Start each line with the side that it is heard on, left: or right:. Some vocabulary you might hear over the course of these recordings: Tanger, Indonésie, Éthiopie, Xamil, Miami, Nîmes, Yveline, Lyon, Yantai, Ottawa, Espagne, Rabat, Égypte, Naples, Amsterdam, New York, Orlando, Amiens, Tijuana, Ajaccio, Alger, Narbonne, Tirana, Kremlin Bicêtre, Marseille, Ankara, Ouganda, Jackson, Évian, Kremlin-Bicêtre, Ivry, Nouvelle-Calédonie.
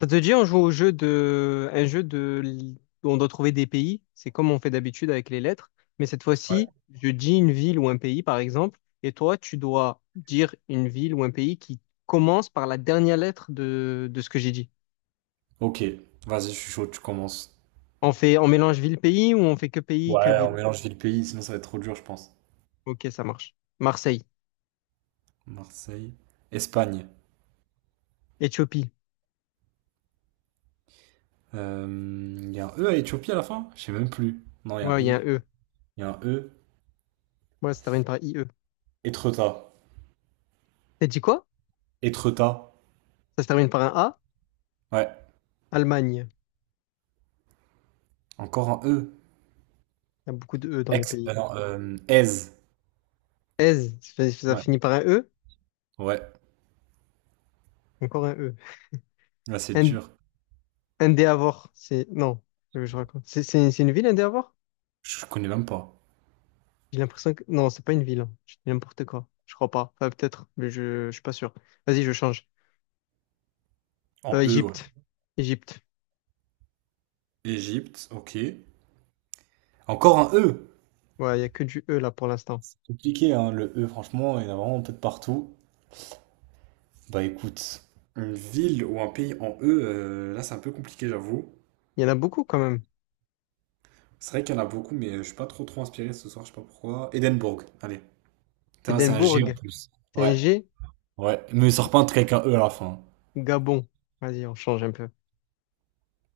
left: Ça te dit, on joue au jeu de... un jeu de... où on doit trouver des pays. C'est comme on fait d'habitude avec les lettres. Mais cette
right: Ouais.
left: fois-ci, je dis une ville ou un pays, par exemple, et toi, tu dois dire une ville ou un pays qui commence par la dernière lettre de ce que j'ai dit.
right: Ok, vas-y, je suis chaud, tu commences.
left: On fait... on mélange ville-pays ou on fait que pays, que
right: Ouais, on
left: ville?
right: mélange ville-pays, sinon ça va être trop dur, je pense.
left: Ok, ça marche. Marseille.
right: Marseille. Espagne.
left: Éthiopie.
right: Il y a un E à Éthiopie à la fin? Je sais même plus. Non, il y a un
left: Ouais, il y a
right: I.
left: un E.
right: Il y a un E.
left: Ouais, ça se termine par I E.
right: Étretat.
left: T'as dit quoi?
right: Étretat.
left: Ça se termine par un A.
right: Ouais.
left: Allemagne.
right: Encore un E.
left: Il y a beaucoup de E dans les
right: Ex.
left: pays.
right: Non, Aise.
left: Aise, ça
right: Ouais.
left: finit par un E.
right: Ouais.
left: Encore un E.
right: Là, c'est
left: Ind-
right: dur.
left: Indéavor, c'est... Non, je raconte. C'est une ville, Indéavor?
right: Je connais même pas.
left: J'ai l'impression que... Non, c'est pas une ville, hein. Je dis n'importe quoi. Je crois pas. Enfin, peut-être, mais je suis pas sûr. Vas-y, je change.
right: En E, ouais.
left: Égypte. Égypte.
right: Égypte, ok. Encore un E.
left: Ouais, il y a que du E là pour l'instant.
right: C'est compliqué, hein, le E, franchement, il y en a vraiment peut-être partout. Bah écoute, une ville ou un pays en E, là c'est un peu compliqué, j'avoue.
left: Il y en a beaucoup quand même.
right: C'est vrai qu'il y en a beaucoup, mais je suis pas trop inspiré ce soir, je sais pas pourquoi. Édimbourg, allez. Putain, c'est un
left: Édimbourg.
right: G en plus.
left: C'est un
right: Ouais,
left: G.
right: ouais. Mais il sort pas un truc avec un E à la fin.
left: Gabon. Vas-y, on change un peu.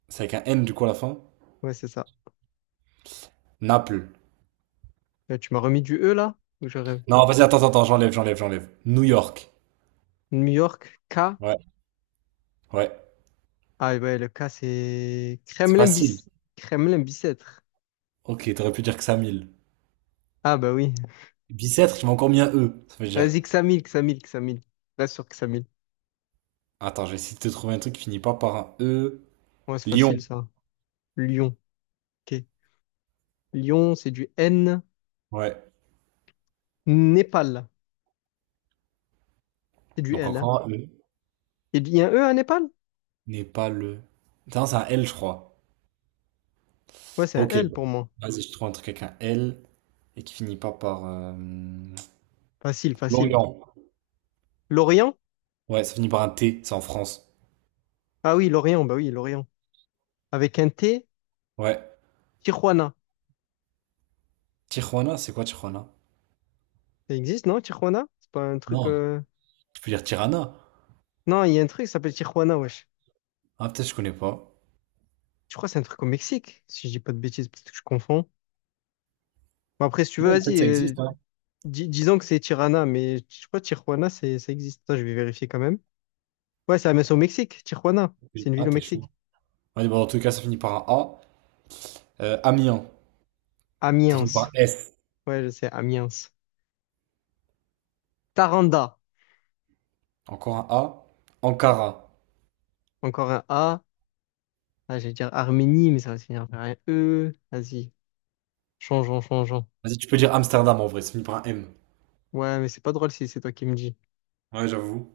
right: C'est avec un N du coup à la fin.
left: Ouais, c'est ça.
right: Naples.
left: Là, tu m'as remis du E là? Ou je rêve?
right: Non, vas-y, attends, attends, j'enlève, j'enlève, j'enlève. New York.
left: New York. K.
right: Ouais, ouais.
left: Ah ouais, le K c'est...
right: C'est facile.
left: Kremlin-Bis... Kremlin-Bicêtre.
right: Ok, t'aurais pu dire que ça mille.
left: Ah bah oui.
right: Bicêtre, tu m'as encore mis un E, ça veut dire.
left: Vas-y, Xamil, Xamil, Xamil. Reste sur Xamil.
right: Attends, je vais essayer de te trouver un truc qui finit pas par un E.
left: Ouais, c'est
right: Lyon.
left: facile ça. Lyon. Ok. Lyon, c'est du N.
right: Ouais.
left: Népal. C'est du
right: Donc
left: L, hein.
right: encore un E.
left: Il y a un E à Népal?
right: N'est pas le. Putain, c'est un L, je crois.
left: Ouais, c'est un
right: Ok.
left: L
right: Bon.
left: pour moi.
right: Vas-y, je trouve un truc avec un L et qui finit pas par.
left: Facile, facile.
right: Lorient.
left: Lorient?
right: Ouais, ça finit par un T, c'est en France.
left: Ah oui, Lorient, bah oui, Lorient. Avec un T,
right: Ouais.
left: Tijuana.
right: Tijuana, c'est quoi Tijuana?
left: Ça existe, non, Tijuana? C'est pas un truc,
right: Non, tu peux dire Tirana.
left: non, il y a un truc qui s'appelle Tijuana, wesh.
right: Ah, peut-être je connais pas.
left: Je crois que c'est un truc au Mexique, si je dis pas de bêtises, peut-être que je confonds. Bon, après, si tu veux,
right: Peut-être
left: vas-y,
right: ça existe, hein.
left: disons que c'est Tirana, mais je crois que Tijuana, c'est, ça existe. Attends, je vais vérifier quand même. Ouais, ça c'est au Mexique, Tijuana. C'est une
right: Ah,
left: ville au
right: t'es chaud.
left: Mexique.
right: Ouais, bah, en tout cas, ça finit par un A. Amiens, ça finit par
left: Amiens.
right: un S.
left: Ouais, je sais, Amiens. Taranda.
right: Encore un A. Ankara.
left: Encore un A. Ah, j'allais dire Arménie, mais ça va se finir par un E. Vas-y. Changeons, changeons.
right: Vas-y, tu peux dire Amsterdam en vrai, ça finit par un M.
left: Ouais, mais c'est pas drôle si c'est toi qui me dis.
right: Ouais, j'avoue.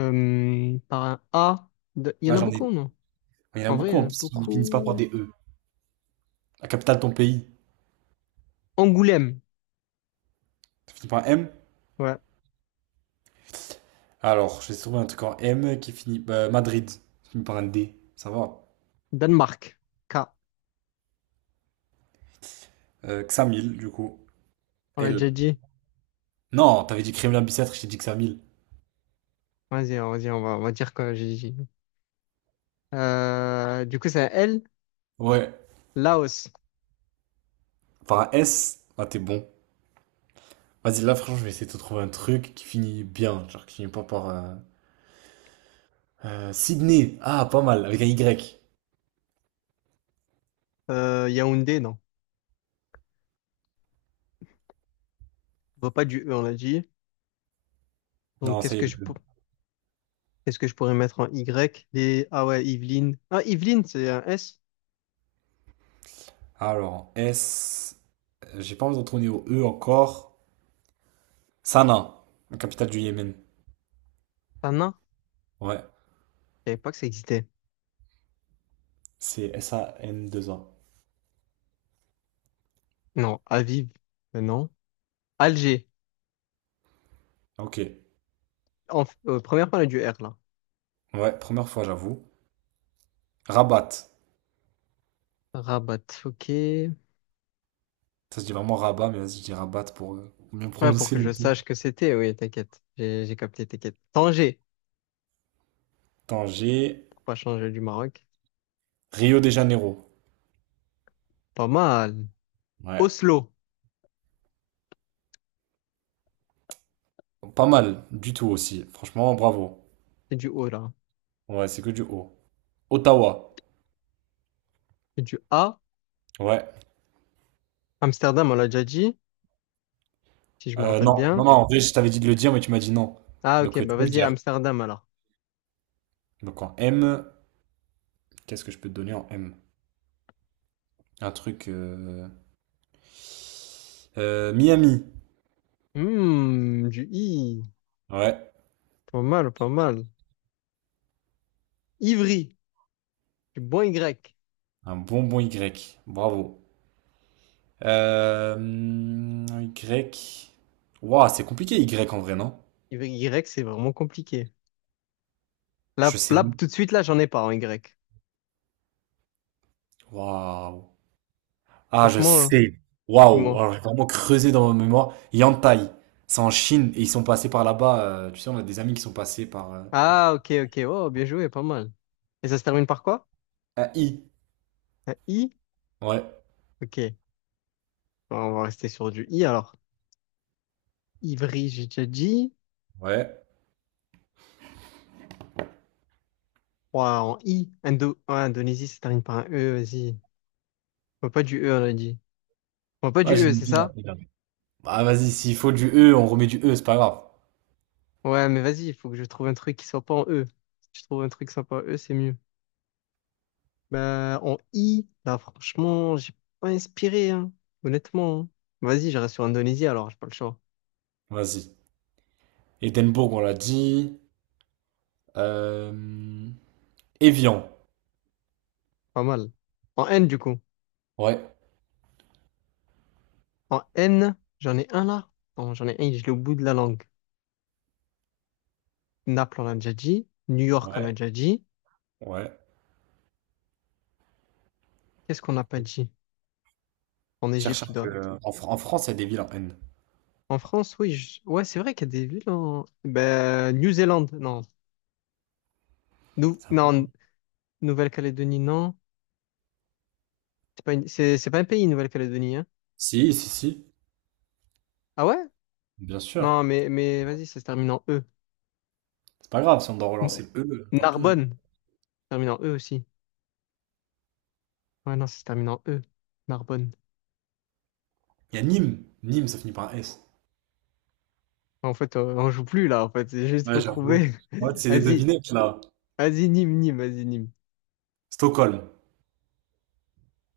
left: Par un A. Il y en
right: Là,
left: a
right: j'en ai.
left: beaucoup, non?
right: Il y en a
left: En vrai,
right: beaucoup
left: il y
right: en
left: en a
right: plus qui finissent pas par
left: beaucoup.
right: des E. La capitale de ton pays,
left: Angoulême.
right: ça finit par un M.
left: Ouais.
right: Alors, j'ai trouvé un truc en M qui finit. Madrid, qui finit par un D. Ça va.
left: Danemark. K.
right: Xamil, du coup.
left: On l'a
right: L.
left: déjà dit.
right: Non, t'avais dit Kremlin Bicêtre, je t'ai dit Xamil.
left: Vas-y, vas-y, on va dire quoi j'ai dit. Du coup, c'est un L.
right: Ouais.
left: Laos.
right: Par un S, ah, t'es bon. Vas-y, là, franchement, je vais essayer de te trouver un truc qui finit bien. Genre, qui finit pas par. Sydney. Ah, pas mal, avec un Y.
left: Yaoundé, non. On voit pas du E, on l'a dit. Donc,
right: Non, ça
left: qu'est-ce
right: y est.
left: que je
right: E.
left: peux. Qu'est-ce que je pourrais mettre en Y? Les... Ah ouais, Yveline. Ah, Yveline, c'est un S.
right: Alors, S. J'ai pas envie de retourner au E encore. Sanaa, la capitale du Yémen.
left: Un nain.
right: Ouais.
left: Je savais pas que ça existait.
right: C'est S-A-NAA.
left: Non, Aviv, non. Alger.
right: Ok.
left: Première parole du R, là.
right: Ouais, première fois, j'avoue. Rabat.
left: Rabat, ok.
right: Ça se dit vraiment Rabat, mais vas-y, je dis Rabat pour bien
left: Ouais, pour
right: prononcer
left: que
right: le
left: je
right: T.
left: sache que c'était, oui, t'inquiète. J'ai capté, t'inquiète. Tanger,
right: Tanger,
left: pour pas changer du Maroc.
right: Rio de Janeiro.
left: Pas mal.
right: Ouais.
left: Oslo,
right: Pas mal du tout aussi. Franchement, bravo.
left: c'est du O, là.
right: Ouais, c'est que du haut. Ottawa.
left: C'est du A.
right: Ouais.
left: Amsterdam, on l'a déjà dit, si je me rappelle
right: Non, non,
left: bien.
right: non, en vrai, je t'avais dit de le dire, mais tu m'as dit non.
left: Ah, ok,
right: Donc, tu
left: bah
right: peux le
left: vas-y,
right: dire.
left: Amsterdam, alors.
right: Donc, en M, qu'est-ce que je peux te donner en M? Un truc. Miami.
left: Hmm, du I.
right: Ouais.
left: Pas mal, pas mal. Ivry. Je suis bon Y.
right: Un bonbon Y. Bravo. Y. Waouh, c'est compliqué, Y en vrai, non?
left: Y, c'est vraiment compliqué.
right: Je
left: Là,
right: sais.
left: là, tout de suite, là, j'en ai pas en Y.
right: Waouh. Ah, je
left: Franchement, hein,
right: sais. Waouh.
left: dis-moi.
right: Alors, j'ai vraiment creusé dans ma mémoire. Yantai. C'est en Chine et ils sont passés par là-bas. Tu sais, on a des amis qui sont passés par
left: Ah, ok, ok. Oh, bien joué, pas mal. Et ça se termine par quoi?
right: un I.
left: Un I?
right: Ouais.
left: Ok. Bon, on va rester sur du I alors. Ivry, j'ai déjà dit.
right: Ouais.
left: Ouah, en I. Indo... ouais, Indonésie, ça se termine par un E, vas-y. On va pas du E, on a dit. On va pas
right: Ah,
left: du
right: j'ai
left: E,
right: une
left: c'est
right: ville.
left: ça?
right: Bah, vas-y, s'il faut du E, on remet du E, c'est pas grave.
left: Ouais, mais vas-y, il faut que je trouve un truc qui soit pas en E. Si je trouve un truc qui soit pas en E, c'est mieux. Bah, en I, là, franchement, j'ai pas inspiré, hein, honnêtement, hein. Vas-y, je reste sur Indonésie, alors, j'ai pas le choix.
right: Vas-y. Édimbourg, on l'a dit. Euh... Évian.
left: Pas mal. En N, du coup.
right: Ouais.
left: En N, j'en ai un là. Non, j'en ai un, je l'ai au bout de la langue. Naples, on a déjà dit. New York, on a
right: Ouais.
left: déjà dit.
right: Ouais.
left: Qu'est-ce qu'on n'a pas dit? En
right: Cherche un
left: Égypte, il
right: peu.
left: doit-
right: En France, il y a des villes en N.
left: En France, oui. Ouais, c'est vrai qu'il y a des villes en... Ben, New Zealand, non.
right: Ça paye.
left: Non, Nouvelle-Calédonie, non. C'est pas une- c'est pas un pays, Nouvelle-Calédonie, hein.
right: Si, si, si.
left: Ah ouais?
right: Bien sûr.
left: Non, mais vas-y, ça se termine en E.
right: C'est pas grave, si on doit
left: N-
right: relancer le E, tant pis, hein.
left: Narbonne. Terminant E aussi. Ouais, non, c'est terminant E. Narbonne.
right: Il y a Nîmes. Nîmes, ça finit par un S.
left: En fait, on joue plus là, en fait. C'est juste
right: Ouais,
left: faut
right: j'avoue.
left: trouver.
right: Ouais, c'est des
left: Vas-y,
right: devinettes là.
left: vas-y, Nîmes, Nîmes, vas-y, Nîmes.
right: Stockholm.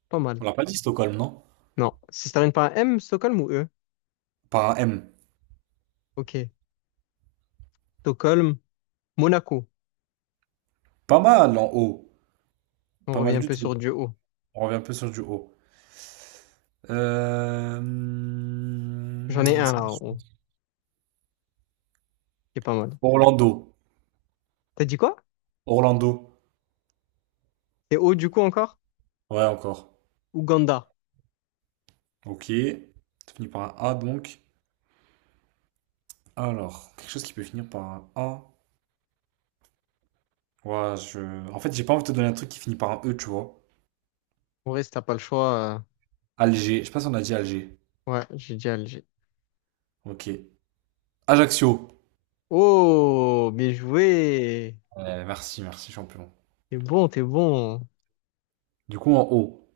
left: Pas
right: On
left: mal.
right: l'a pas dit Stockholm, non?
left: Non, si ça termine par un M, Stockholm ou E?
right: Par un M.
left: Ok. Stockholm, Monaco.
right: Pas mal en haut.
left: On
right: Pas
left: revient
right: mal
left: un
right: du
left: peu
right: tout.
left: sur du haut.
right: On revient un peu sur du haut. Euh... hum,
left: J'en ai un
right: ça-
left: là en haut, qui est pas mal.
right: Orlando.
left: T'as dit quoi?
right: Orlando.
left: C'est haut du coup encore?
right: Ouais, encore.
left: Ouganda.
right: Ok. Ça finit par un A donc. Alors, quelque chose qui peut finir par un A. Ouais, je... En fait, j'ai pas envie de te donner un truc qui finit par un E, tu vois.
left: En vrai, si t'as pas le choix,
right: Alger. Je sais pas si on a dit Alger.
left: ouais, j'ai dit Alger.
right: Ok. Ajaccio.
left: Oh, bien joué!
right: Ouais, merci, merci, champion.
left: T'es bon, t'es bon.
right: Du coup, en haut.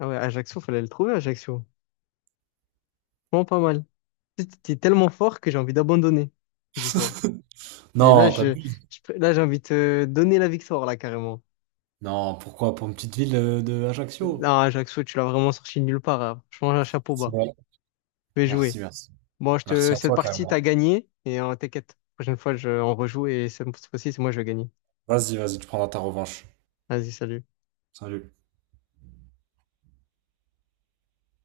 left: Ah ouais, Ajaccio, fallait le trouver, Ajaccio. Bon, pas mal. T'es tellement fort que j'ai envie d'abandonner, dis-toi. Et là,
right: Non, t'abuses.
left: là, j'ai envie de te donner la victoire, là, carrément.
right: Non, pourquoi? Pour une petite ville de Ajaccio.
left: Non, Jackson, tu l'as vraiment sorti de nulle part, hein. Franchement, un chapeau
right: C'est
left: bas.
right: vrai.
left: Je vais
right: Merci,
left: jouer.
right: merci.
left: Bon,
right: Merci à
left: cette
right: toi,
left: partie,
right: carrément.
left: t'as gagné. Et t'inquiète, la prochaine fois, on rejoue. Et cette fois-ci, c'est moi, je vais gagner.
right: Vas-y, vas-y, tu prendras ta revanche.
left: Vas-y, salut.
right: Salut.